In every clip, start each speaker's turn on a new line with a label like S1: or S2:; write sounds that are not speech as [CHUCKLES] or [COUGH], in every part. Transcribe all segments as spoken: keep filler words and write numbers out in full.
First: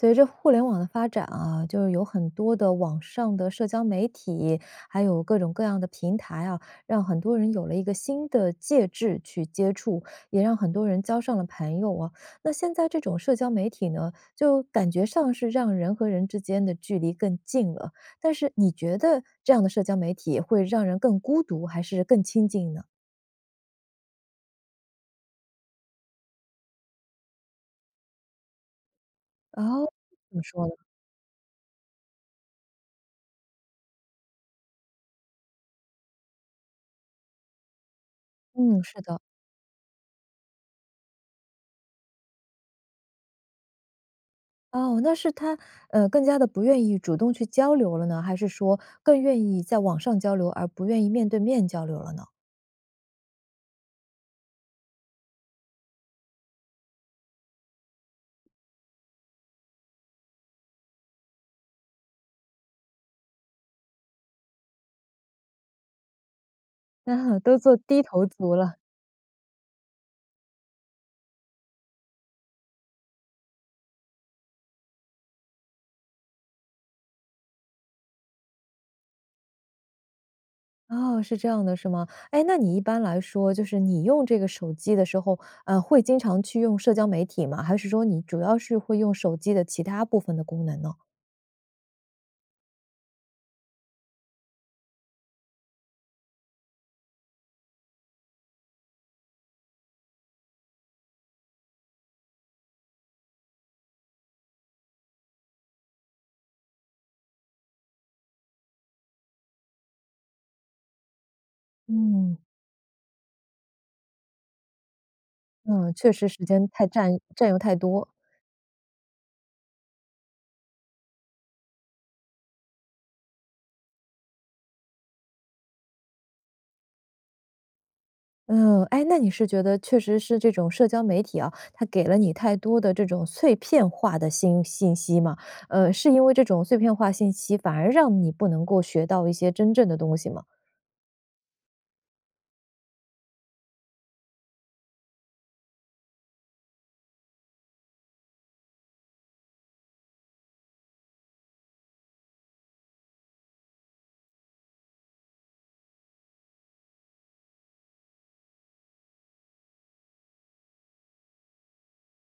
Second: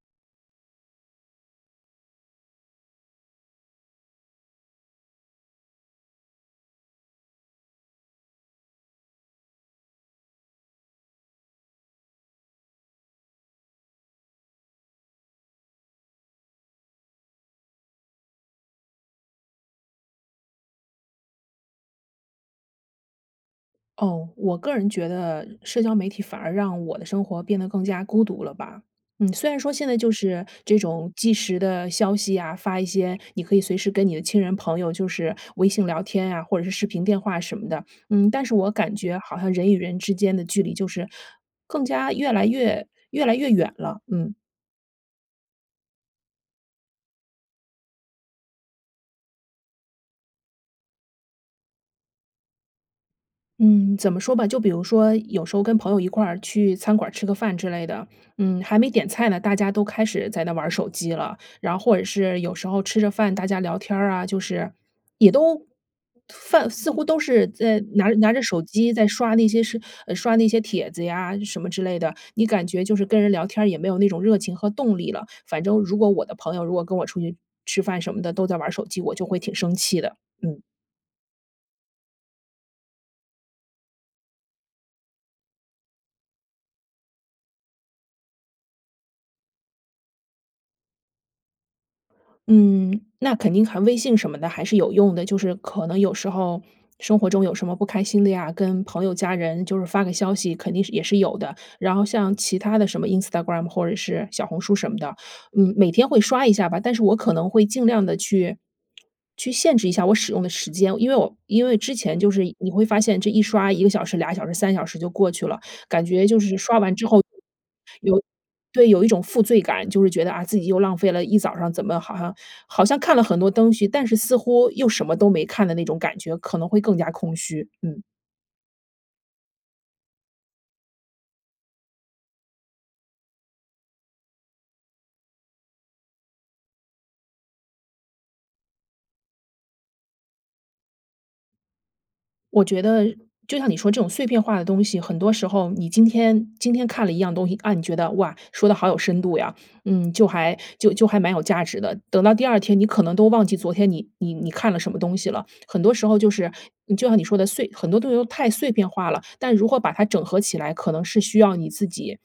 S1: 随着互联网的发展啊，就是有很多的网上的社交媒体，还有各种各样的平台啊，让很多人有了一个新的介质去接触，也让很多人交上了朋友啊。那现在这种社交媒体呢，就感觉上是让人和人之间的距离更近了。但是你觉得这样的社交媒体会让人更孤独，还是更亲近呢？
S2: 哦，我个人觉得社交媒体，反而让我的生活变得更加孤独了吧。嗯，虽然说现
S1: 哦，
S2: 在就
S1: 怎么
S2: 是
S1: 说呢？
S2: 这种既时的消息啊，发一些你可以随时跟你的亲人朋友就是微信聊天啊，或者是视频电话什么的，嗯，但是我
S1: 嗯，
S2: 感
S1: 是的。
S2: 觉好像人与人之间的距离就是更加越来越越来越远了，嗯。
S1: 哦，那是它呃，更加地不愿意主动去交流了呢？还是说，更愿意在网上交流而不愿意面对面交流了呢？
S2: 嗯，怎么说吧，就比如说有时候跟朋友一块儿去餐馆儿吃个饭之类的，嗯，还没点菜呢，大家都开始在那玩儿手机了。然或者是有时候吃着饭，大家聊天儿啊，就是也都饭似乎都
S1: 啊，
S2: 是
S1: 都做
S2: 在
S1: 低
S2: 拿着
S1: 头
S2: 拿着
S1: 族
S2: 手
S1: 了。
S2: 机在刷那些视呃，刷那些帖子呀，什么之类的，你感觉就是跟人聊天儿，也没有那种热情和动力了，反正如果我的朋友，如果跟我出去吃饭什么的，都在玩儿手机，我就会挺生气的，嗯。
S1: 哦，是这样的是吗？哎，那你一般来说，就是你用这个手机的时候，啊，会经常去用社交媒体吗？还是说你主要是会用手机的其他部分的功能呢？
S2: 嗯，那肯定还微信什么的还是有用的，就是可能有时候，生活中有什么不开心的呀，跟朋友家人就是发个消息，肯定是也是有的。然后像其他的什么 Instagram 或者是小红书什么的，嗯，每天会刷一下吧，但是我可能会尽量地去，去限制一下我使用的时间，因为我因为之前就
S1: 嗯。
S2: 是你会发现这一刷一个小时、俩小时、三小时就过去了，
S1: 嗯，
S2: 感
S1: 确
S2: 觉
S1: 实
S2: 就
S1: 时
S2: 是
S1: 间
S2: 刷
S1: 太
S2: 完之
S1: 占
S2: 后有
S1: 占用太多。
S2: 对，有一种负罪感，就是觉得，啊，自己又浪费了一早上，怎么好像好像看了很多灯西，但是似乎又什么都没看的那种感觉，可能会更加空虚，嗯。
S1: 嗯，哎，那你是觉得确实是这种社交媒体啊，它给了你太多的这种碎片化的心信息吗？呃，是因为这种碎片化信息，反而让你不能够学到一些真正的东西吗？
S2: 我觉得就像你说这种碎片化的东西，很多时候你今天今天看了一样东西，啊，你觉得，哇，说得好有深度呀，嗯，就还就就还蛮有价值的。等到第二天你可能都忘记昨天你你你看了什么东西了。很多时候就是就像你说的，碎很多东西都太碎片化了，但如何把它整合起来，可能是需要你自己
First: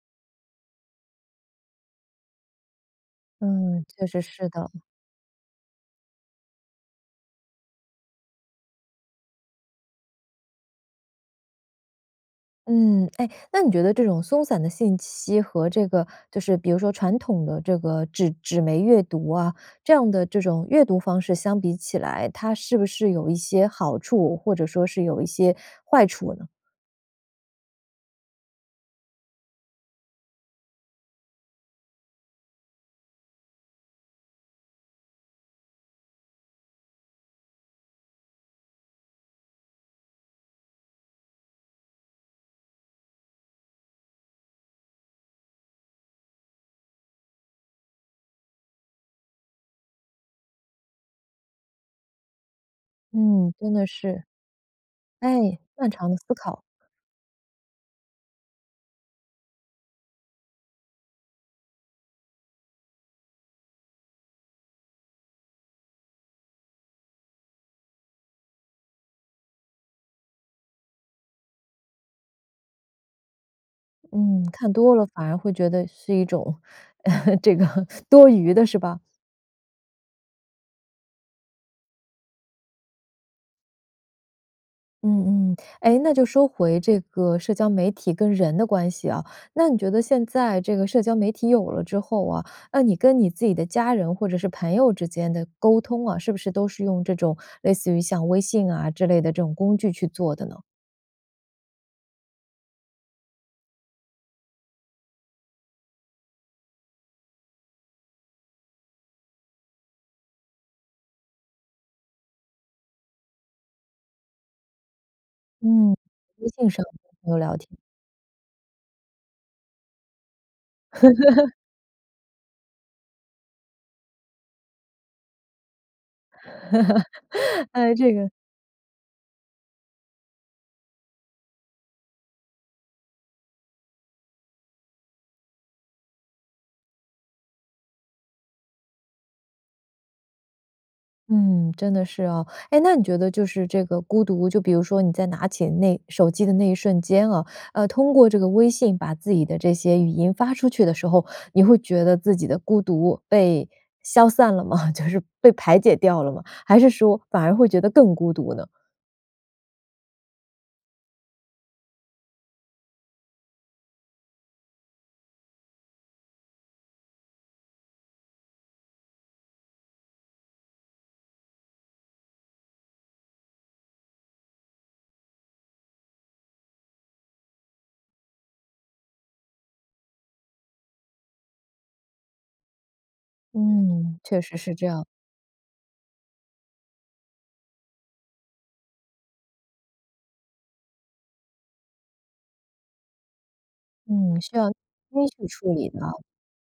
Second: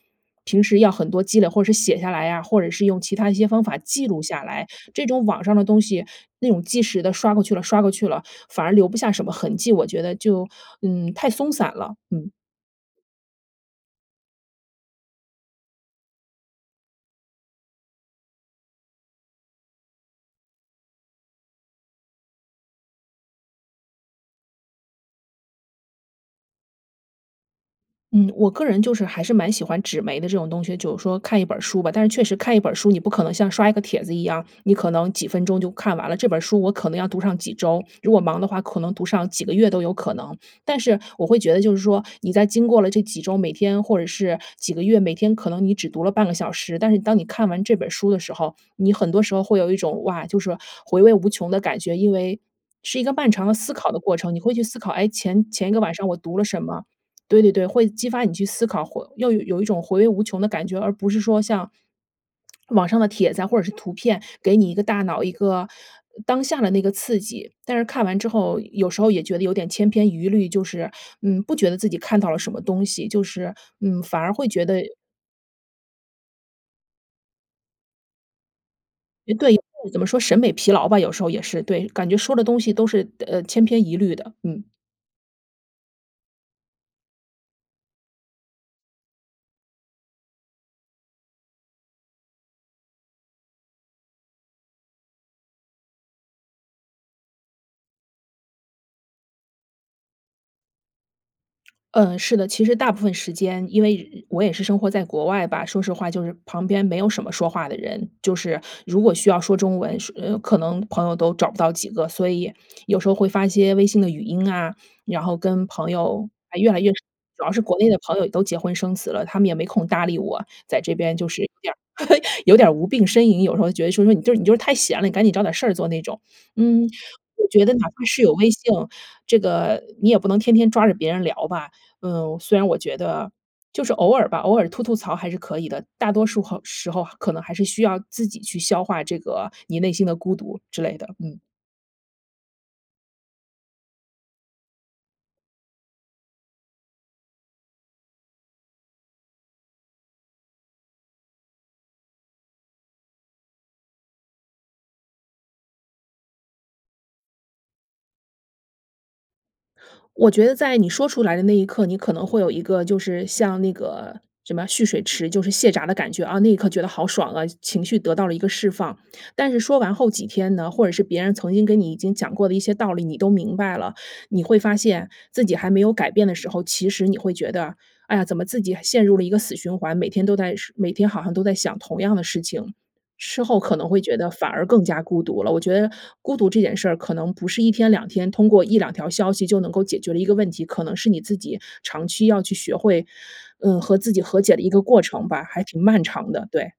S2: 平时要很多积累，或者是写下来啊，或者是用其它一些方法
S1: 嗯，确
S2: 记
S1: 实
S2: 录下
S1: 是
S2: 来。
S1: 的。
S2: 这种网上的东西那种既的刷过去了，刷过去了，反而留不下什么痕迹，我觉得就，嗯，太松散了，嗯。
S1: 嗯，哎，那你觉得这种松散的信息和这个，就是比如说传统的这个纸纸媒阅读啊，这样的这种阅读方式相比起来，它是不是有一些好处，或者说是有一些坏处呢？
S2: 嗯，我个人就是还是蛮喜欢纸媒的这种东西，就是说看一本书吧，但是确实看一本书，你不可能像刷一个帖子一样，你可能几分钟就看完了。这本书我可能要读上几周，如果忙的话，可能读上几个月都有可能。但是我会觉得就是说，你在经过了这几周，每天或者是几个月，每天可能你只读了半个小时，但是当你看完这本书的时候，你很多时候会有一种，哇，就是回味无穷的感觉。因为是一个漫长
S1: 嗯，
S2: 的
S1: 真
S2: 思
S1: 的
S2: 考的过
S1: 是。
S2: 程，你会去思考，哎，
S1: 哎，
S2: 前前一个
S1: 漫
S2: 晚上
S1: 长
S2: 我
S1: 的思
S2: 读了
S1: 考。
S2: 什么？对，对，对，会激发你去思考，会又有一种回味无穷的感觉，而不是说像，网上的帖子啊，或者是图片，给你一个大脑一个当下的那个刺激，但是看完之后，有时候也觉得有点千篇余律，就是，嗯，不觉得自己看到了什么东西，就是，嗯，反而
S1: 嗯，
S2: 会觉
S1: 看
S2: 得
S1: 多了反而会觉得是一种，[LAUGHS] 这个多余的是吧？
S2: 诶对对，怎么说审美疲劳吧，有时候也是。对，感觉说的东西都是，呃，千篇一律的，嗯。
S1: 嗯，嗯，哎，那就说回这个社交媒体跟人的关系啊，那你觉得现在这个社交媒体有了之后啊，那你跟你自己的家人或者是朋友之间的沟通啊，是不是都是用这种类似于像微信啊，之类的这种工具去做的呢？
S2: 呃，是的，其实大部分时间，因为人我也是生活在国外吧，说实话就是旁边没有什么说话的人，就是如果需要说中文，说可能朋友都找不到几个，所以有时候会发一些微信的语音啊，然后跟朋
S1: 嗯，
S2: 友
S1: 微信
S2: 越来
S1: 上
S2: 越
S1: 跟朋友
S2: 主要
S1: 聊
S2: 是
S1: 天。
S2: 国内的朋友也都结婚生子了，他们也没空搭理我。载这边就是有
S1: [CHUCKLES]
S2: 点 [LAUGHS] 有点无病呻吟，有时候觉得说，说你就是你就是太闲了，你赶紧找点儿事儿做那种。嗯，我觉
S1: [LAUGHS]
S2: 得哪
S1: 呃，
S2: 怕
S1: 这
S2: 是
S1: 个
S2: 有微性，这个你也不能天天抓着别人聊吧。呃，虽然我觉得，就是偶尔吧，偶尔吐吐槽还是可以的，大多数候时候可能还是需要自己去消化这个你内心的孤独之类的，嗯。
S1: 嗯，真的是啊，哎，那你觉得就是这个孤独，就比如说你在拿起那手机的那一瞬间啊，呃，通过这个微信把自己的这些语音发出去的时候，你会觉得自己的孤独被消散了吗？[LAUGHS] 就是被排解掉了吗？还是说反而会觉得更孤独呢？
S2: 我觉得在你说出来的那一刻，你可能会有一个，就是像那个什么蓄水池，就是泄闸的感觉。啊，那一刻觉得好爽啊，情情绪得到了一个释放。但是说完后几天呢，或者是别人曾经跟你已经讲过的一些道理，你都明白了，你会发现，自己还没有改变的时候，其实你会觉得，哎呀，怎么自己还陷入了一个死循环。每天都在事每天好像都在想同样的事情，事后可能会觉
S1: 嗯，
S2: 得
S1: 确
S2: 反
S1: 实
S2: 而
S1: 是
S2: 更
S1: 这
S2: 加
S1: 样。
S2: 孤独了。我觉得孤独这件事儿，可能不是一天两天，通过一两条消息就能够解决的一个问题。可能是你自己长期要去学会，呃，和自己
S1: 嗯，
S2: 和
S1: 需
S2: 解的一
S1: 要
S2: 个过程
S1: [UNINTELLIGIBLE]
S2: 吧，
S1: 去
S2: 还
S1: 处
S2: 挺
S1: 理
S2: 漫
S1: 呢？
S2: 长的，对。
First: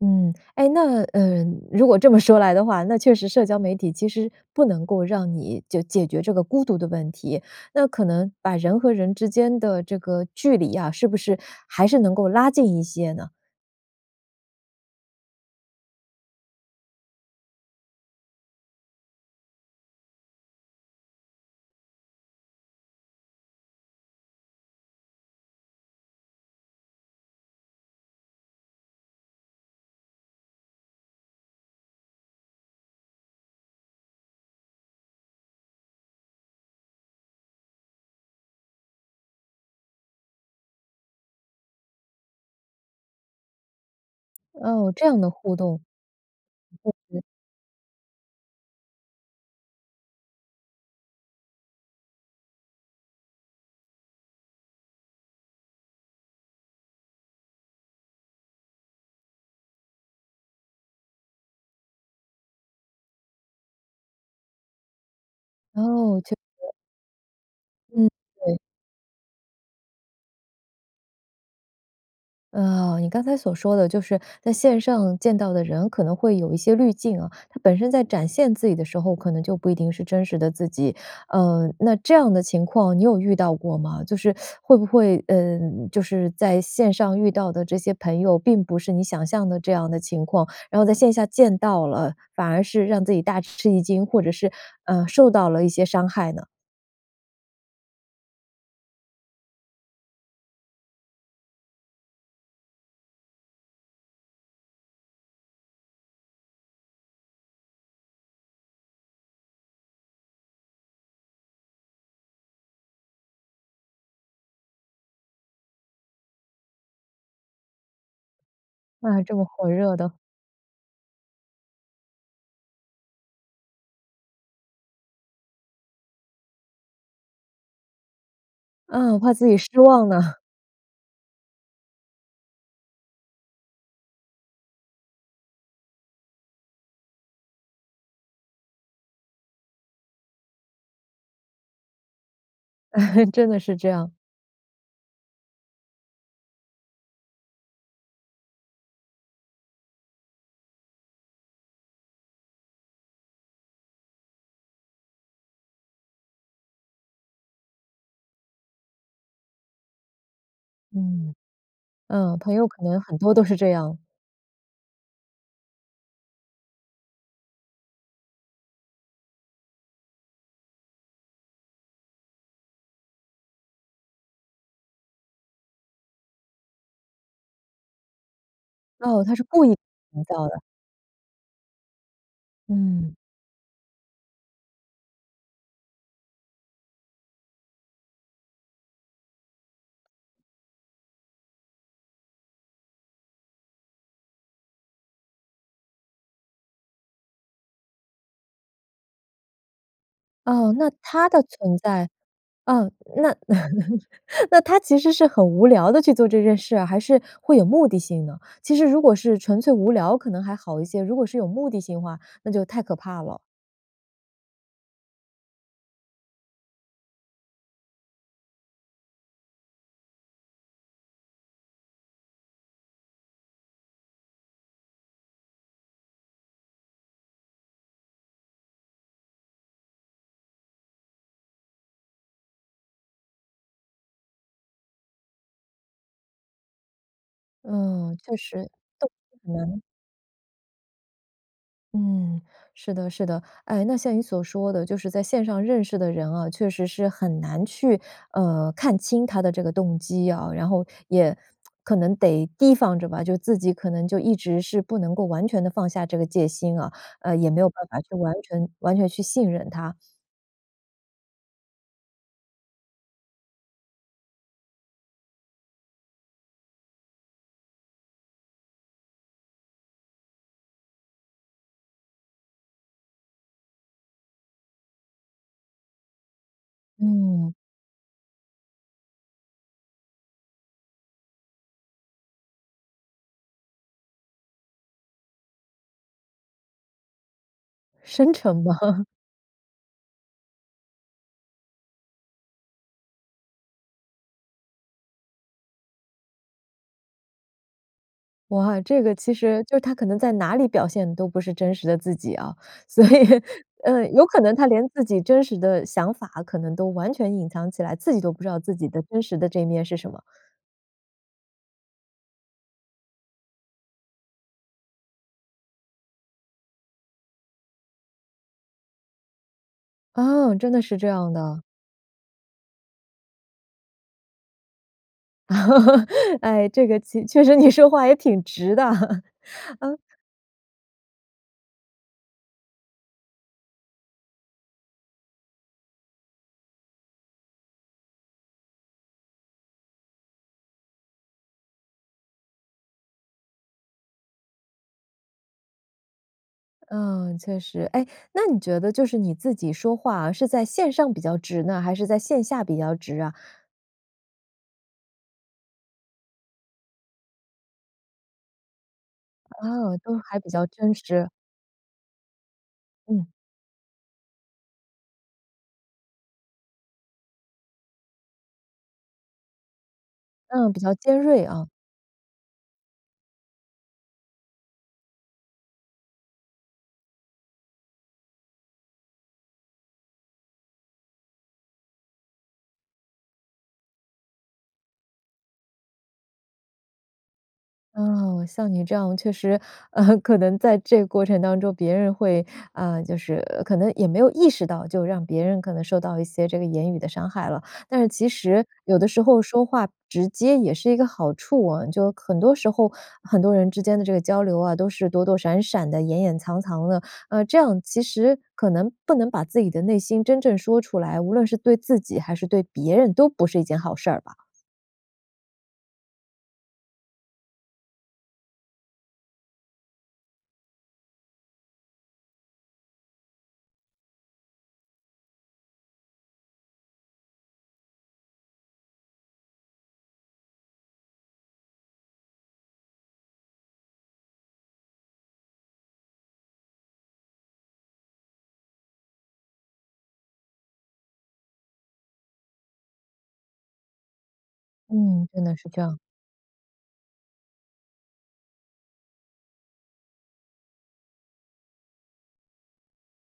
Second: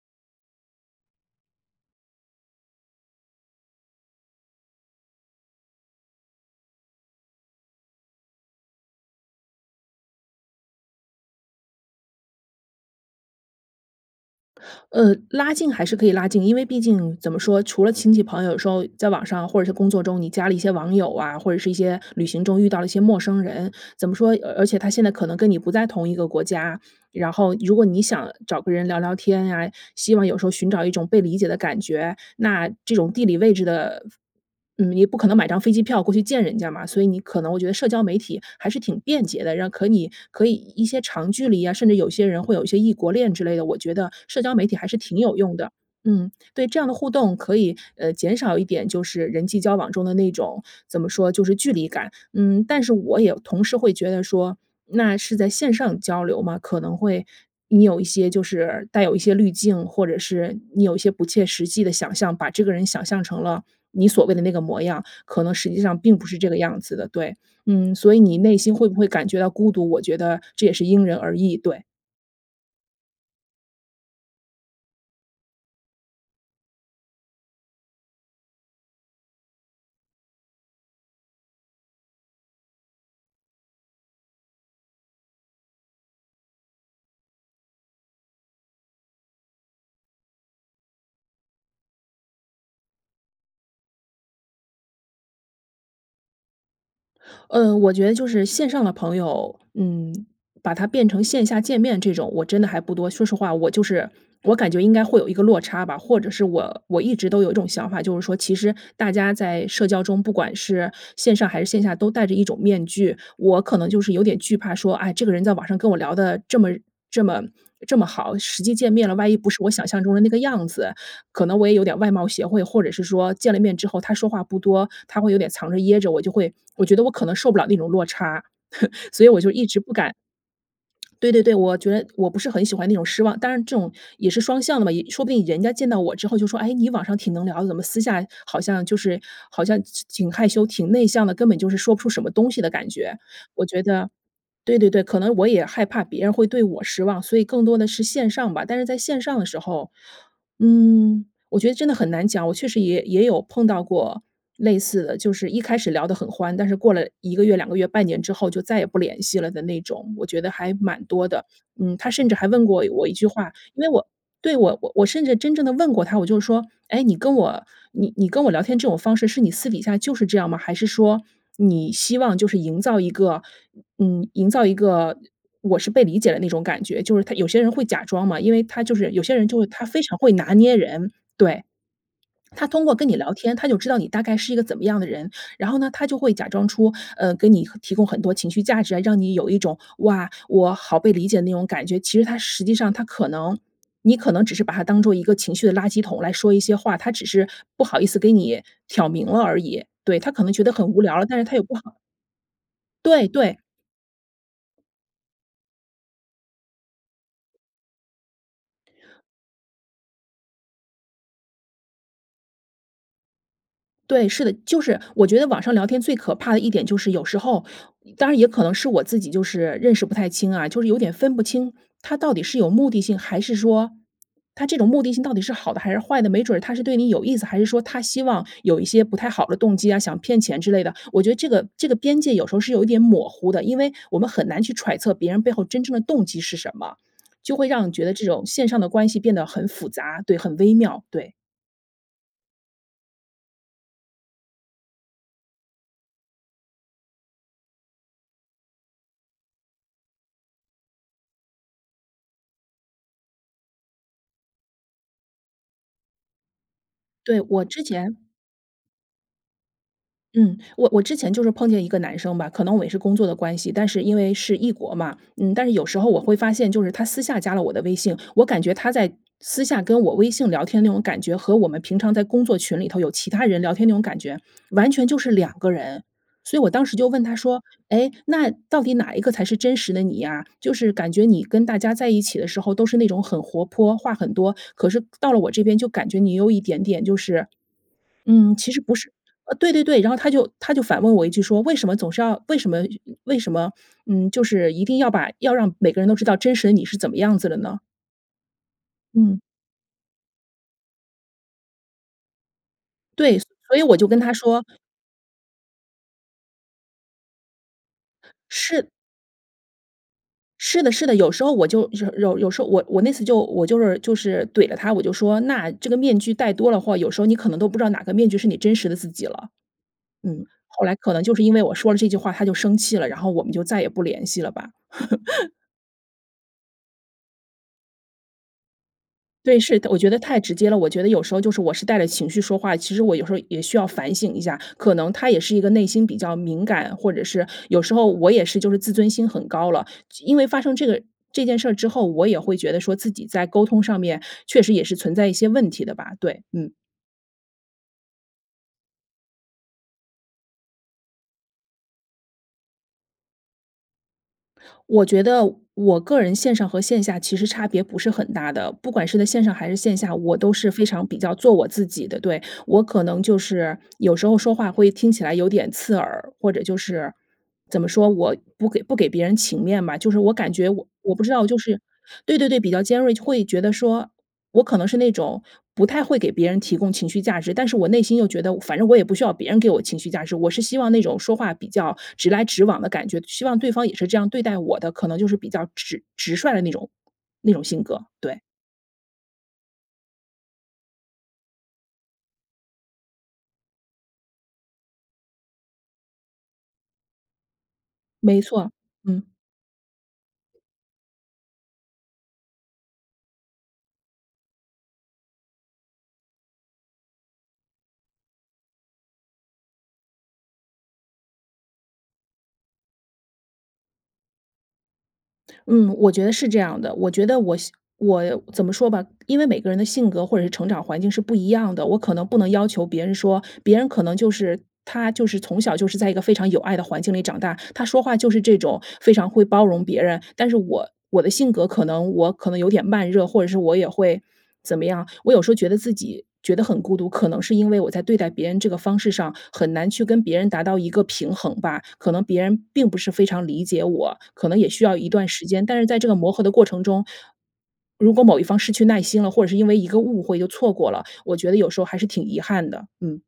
S1: 嗯，哎，那呃，如果这么说来的话，那确实社交媒体其实不能够让你就解决这个孤独的问题，那可能把人和人之间的这个距离啊，是不是还是能够拉近一些呢？
S2: 呃，拉近还是可以拉近。因为毕竟，怎么说，除了亲戚朋友有时候在网上或者是工作中，你加了一些网友啊，或者是一些旅行中遇到了一些陌生人，怎么说，而而且他现在可能跟你不在同一个国家。然后，如果你想找个人聊聊天啊，希望有时候寻找一种被理解的感觉。那这种地理位置的嗯，你不可能买张飞机票过去见人家嘛，所以你可能我觉得社交媒体还是挺便捷的。让可你可以一些长距离啊，甚至有些人会有一些异国恋之类的，我觉得社交媒体还
S1: 哦，
S2: 是
S1: 这
S2: 挺
S1: 样的
S2: 有
S1: 互
S2: 用的。
S1: 动。
S2: 嗯，对，这样的互动可以，呃，减少一点就是人际交往中的那种，怎么说，就是距离感。嗯，但是我也同时会觉得说，那是在线上交流吗，可能会你有一些就是带有一些滤镜，或者是你有一些不切实际的想象，把这个人想象成了你所谓的那个模样，可能实际上并
S1: 哦，
S2: 不
S1: 确
S2: 是这个
S1: 实。
S2: 样子的，对。嗯，
S1: 嗯，
S2: 所以你内
S1: 对。
S2: 心会不会感觉到孤独，我觉得这也是因人而异，对。
S1: 哦，你刚才所说的就是在线上见到的人，可能会有一些滤镜啊，他本身在展现自己的时候，可能就不一定是真实的自己。呃，那这样的情况你有遇到过吗？就是 [SUCKS TEETH] 会不会嗯，就是在线上遇到的这些朋友，并不是你想象的这样的情况，然后在线下见到了，反而是让自己大吃一惊，或者是，呃，受到了一些伤害呢？
S2: 嗯，我觉得就是线上的朋友，嗯，把他变成线下见面这种，我真的还不多。说实话，我就是我感觉应该会有一个落差吧，或者是我我一直都有一种想法，就是说其实大家在社交中，不管是线上还是线下，都戴着一种面具。我可能就是有点惧怕说，啊，这个人在网上跟我聊得这么这么这么好，实际见面了，
S1: 那
S2: 万
S1: 这
S2: 一
S1: 么
S2: 不是
S1: 火
S2: 我想
S1: 热
S2: 象中
S1: 的。
S2: 的那个样子，可能我也有点外貌协会。或者是说见了面之后他说话不多，他会有点藏着掖着，我就会我觉得我可能受不了那种落差，[LAUGHS]
S1: 啊，
S2: 所以
S1: 怕
S2: 我
S1: 自
S2: 就
S1: 己
S2: 一直
S1: 失
S2: 不
S1: 望
S2: 敢
S1: 呢。[LAUGHS]
S2: [SMACKS LIPS] 对对对，我觉我不是很喜欢那种失望，但是这种也是双向的嘛，也说不定人家见到我之后就说，哎，你网上挺能聊的，怎么私下好像就是，好像其挺害羞挺内向的，根本就是说不出什么东西的感觉。
S1: [LAUGHS] 真的
S2: 我
S1: 是
S2: 觉
S1: 这
S2: 得
S1: 样。
S2: 对对对，可能我也害怕别人会对我失望，所以更多的是线上吧。但是在线上的时候，嗯，我觉得真的很难讲，我确实也也有碰到过类似的，就是一开始聊得很欢，但是过了一个月、两个月、半年之后，就再也不联系了的那种，我觉得还满多
S1: 嗯，
S2: 的。嗯，他甚至
S1: 嗯，
S2: 还
S1: 朋
S2: 问
S1: 友可
S2: 过
S1: 能
S2: 我一
S1: 很
S2: 句
S1: 多都
S2: 话，
S1: 是这
S2: 因为
S1: 样。
S2: 我对，我我我甚至真正地问过他，我就说：“哎，你跟我你你跟我聊天这种方式，是你私底下就是这样吗？还是说，你希望就是营造一个，嗯，营造一个我是被理解的那种感觉？”就是他有些人会假装嘛，因为他就是
S1: 哦，
S2: 有
S1: 他
S2: 些
S1: 是
S2: 人就
S1: 故
S2: 是
S1: 意
S2: 他非常
S1: 营
S2: 会
S1: 造
S2: 拿
S1: 的。
S2: 捏人，对。他通过跟你
S1: 嗯。
S2: 聊天，他就知道你大概是一个怎么样的人，然后呢，他就会假装出，呃，给你提供很多情绪价值啊，让你有一种，哇，我好被理解的那种感觉。其实他实际上，他可能你可能只是把他当做一个情绪的垃圾桶来说一些话，他只是不好意思给你挑明了而已。对，他可能觉
S1: 哦，
S2: 得
S1: 那
S2: 很无聊了，
S1: 他
S2: 但
S1: 的
S2: 是他也不
S1: 存
S2: 好
S1: 在嗯，
S2: 对，
S1: 那
S2: 对。
S1: [LAUGHS] 那他其实是很无聊地去做这件事啊，还是会有目的性呢？其实如果是纯粹无聊，可能还好一些，如果是有目的性的话，那就太可怕了。
S2: 对，是的，就是我觉得网上聊天最可怕的一点，就是有时候当然也可能是我自己就是认识不太清啊，就是有点分不清他到底是有目的性，还是说他这种目的性到底是好的还是坏的，没准儿他是对你有意思，还是说他希望有一些不太好的动机啊，想骗钱之类的。我觉得这个这个边界有时候是有一点抹糊的，因为我们很难去揣测别人背后真正的动机是什么，[SMACKS LIPS] 就会让你觉得
S1: 嗯，
S2: 这
S1: 确
S2: 种
S1: 实，
S2: 线
S1: 都
S2: 上的关系变
S1: [UNINTELLIGIBLE]
S2: 得
S1: 可
S2: 很
S1: 能
S2: 辅杂对，很微妙，对。
S1: 嗯，是的，是的。哎，那像你所说的，就是在线上认识的人啊，确实是很难去，呃，看清他的这个动机啊，然后也 [SMACKS LIPS] 可能得提防着吧，就自己可能就一直是，不能够完全地放下这个戒心啊，呃，
S2: 对，
S1: 也没
S2: 我
S1: 有
S2: 之
S1: 办法去
S2: 前
S1: 完全完全去信任他。
S2: 嗯，我我之前就是碰见一个男生吧，可能我也是工作的关系，但是因为是异国嘛。嗯，但是有时候我会发现，就是他私下加了我的微性，我感觉他在私下跟我微性聊天那种感觉，和我们平常在工作群里头有其他人聊天那种感觉，完全就是两个人。所以我当时就问他
S1: 嗯。
S2: 说：“诶，那到底哪一个才是真实的你呀？就是感觉你跟大家在一起的时候，都是那种很活泼，话很多，可是到了我这边，就感觉你有一点点就是”
S1: 深沉
S2: 嗯，其
S1: 嘛。
S2: 实不
S1: [CHUCKLES]
S2: 是呃，对对对，然后他就他就反问我一句说：“为什么总是要为什么为什么，嗯，就是一定要把要让每个人都知道真实的你，是怎么样子的呢？”
S1: 哇，这个其
S2: 嗯。
S1: 实就他可能在哪里表现，都不是真实的自己啊，所以
S2: 对，
S1: [LAUGHS]
S2: 所以我就
S1: 呃，
S2: 跟
S1: 有
S2: 他
S1: 可能
S2: 说
S1: 他连自己真实的想法，可能都完全隐藏起来，自己都不知道自己
S2: 是
S1: 的真实的这一面是什么。
S2: 是的，是的，有时候我就有有有时候我我那次就我就是就是怼了他，我就说：“那这个面具戴多了话，有时候你可能都不知道哪个面具是你真实的自己了。”嗯，
S1: 嗯，真的
S2: 后来
S1: 是这
S2: 可能
S1: 样
S2: 就是因
S1: 的。
S2: 为我说了这句话，他就生气了，然后我们就再也不联系了吧。[LAUGHS]
S1: [LAUGHS] 哎，这个其确实你说话也挺直的，
S2: 对，是
S1: [LAUGHS]
S2: 的，我
S1: 啊。
S2: 觉得太直接了，我觉得有时候就是我是带着情绪说话，其实我有时候也需要反省一下。可能他也是一个内心比较敏感，或者是有时候我也是就是自尊心很高了，就因为发生这个这件事之后，我也会觉得说自己在沟通上面，确实也是存在一些问题的吧，对，嗯。
S1: 嗯，确实。哎，那你觉得就是你自己说话，是在线上比较直呢？还是在线下比较直啊？
S2: 我觉得我个人线上和线下其实差别不是很大的，不管是在线上还是
S1: 哦，
S2: 线下，
S1: 都
S2: 我
S1: 还比
S2: 都
S1: 较
S2: 是非
S1: 真
S2: 常比
S1: 实。
S2: 较做我自己的。对，我可能
S1: 嗯。
S2: 就是，有时候说话会听起来有点刺耳，或者就是，怎么说，我不给不给别人情面吧。就是我感觉
S1: 嗯，比
S2: 我
S1: 较
S2: 我
S1: 尖
S2: 不知
S1: 锐
S2: 道就
S1: 啊。
S2: 是对，对，对，比较尖锐，会觉得说我可能是那种，不太会给别人提供情绪价值，但是我内心又觉得，反正我也不需要别人给我情绪价值。我是希望那种说话比较直来直往的感觉，希望对方也是这样对待我的，可能就是比较直直率的那种那种性格，对。
S1: 哦，像你这样确实，[LAUGHS] 可能在这个过程当中，别人会啊，就是可能也没有意识到，就让别人可能受到一些这个言语的伤害了。但是其
S2: 没
S1: 实，
S2: 错，
S1: 有的时
S2: 嗯。
S1: 候说话直接也是一个好处哦，就很多时候，很多人之间的这个交流啊，都是躲躲闪闪的、掩掩藏藏的，呃，这样其实可能，不能把自己的内心真正说出来，无论是对自己还是对别人都不是一件好事儿吧？
S2: 嗯，我觉得是这样的。我觉得我我怎么说吧，因为每个人的性格或者是成长环境是不一样的，我可能不能要求别人说别人可能就是他就是从小就是在一个非常有爱的环境里长大，他说话就是这种非常会包容别人。但是我我的性格可能我可能有点慢热，或者是我也会怎么样，我有时候觉得自己觉得很孤独，可能是因为我在对待别人这个方式上，很难去跟别人达到一个平衡吧。可能别人并不是非常理解我，可能也需要一段
S1: 嗯，真
S2: 时
S1: 的
S2: 间，
S1: 是
S2: 但
S1: 这
S2: 是
S1: 样。
S2: 在这个磨合的过程中，如果某一方失去耐心了，或者是因为一个误会就错过了，我觉得有时候还是挺遗憾的，嗯。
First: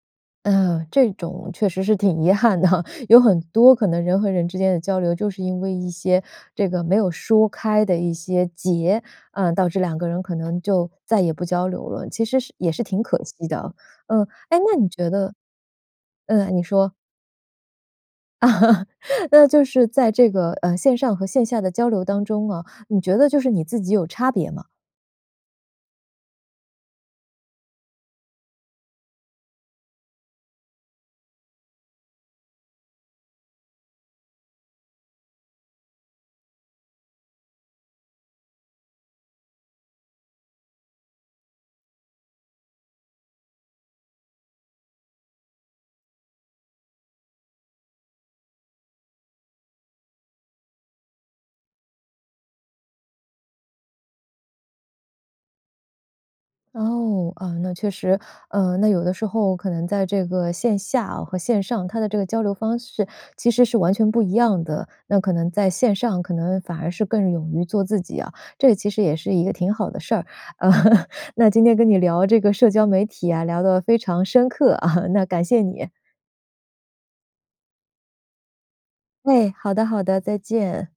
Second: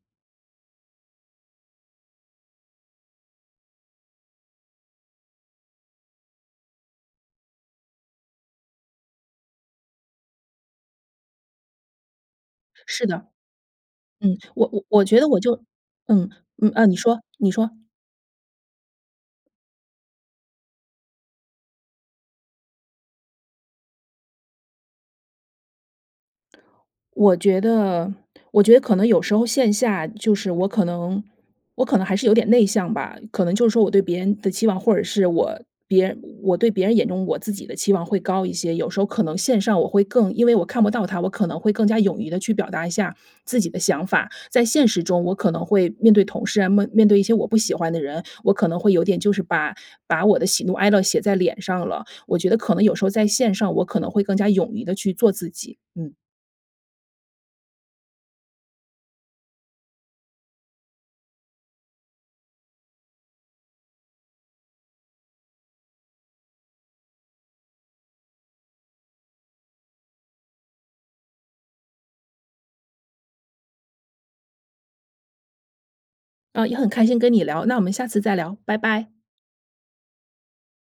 S1: 嗯，这种确实是挺遗憾的哈，有很多可能人和人之间地交流，就是因为一些，这个没有说开的一些结，啊，导致两个人可能就再也不交流了。其实是也是挺
S2: 是
S1: 可
S2: 的。
S1: 惜的。嗯，
S2: 嗯，
S1: 哎，
S2: 我
S1: 那
S2: 我
S1: 你
S2: 我
S1: 觉
S2: 觉得
S1: 得
S2: 我就嗯，
S1: 嗯，你
S2: 嗯，啊，
S1: 说。
S2: 你说，你说。
S1: [LAUGHS] 那就是在这个，呃，线上和线下的交流当中啊，你觉得就是你自己有差别吗？
S2: 我觉得我觉得可能有时候线下，就是我可能我可能还是有点内向吧。可能就是说我对别人的期望，或者是我别人我对别人眼中我自己的期望会高一些。有时候可能线上我会更因为我看不到他，我可能会更加勇于地去表达一下自己的想法。在现实中我可能会面对同事啊，面面对一些我不喜欢的人，我可能会有点就是把把我的喜怒哀乐写在脸上了。我觉得可能有时候在线上，我可能会更加勇于地去做自己，嗯。
S1: 哦，啊，那确实，呃，那有的时候可能在这个线下啊和线上，它的这个交流方式其实是完全不一样的。那可能在线上，可能反而是更勇于做自己啊，这也其实也是一个挺好的事儿，呃 [LAUGHS] 那今天跟你聊这个社交媒体啊，聊得非常深刻，啊，那感谢你。
S2: 啊，也很开心跟你聊，那我们下次再聊，拜拜。
S1: 哎，好的，好的，再见。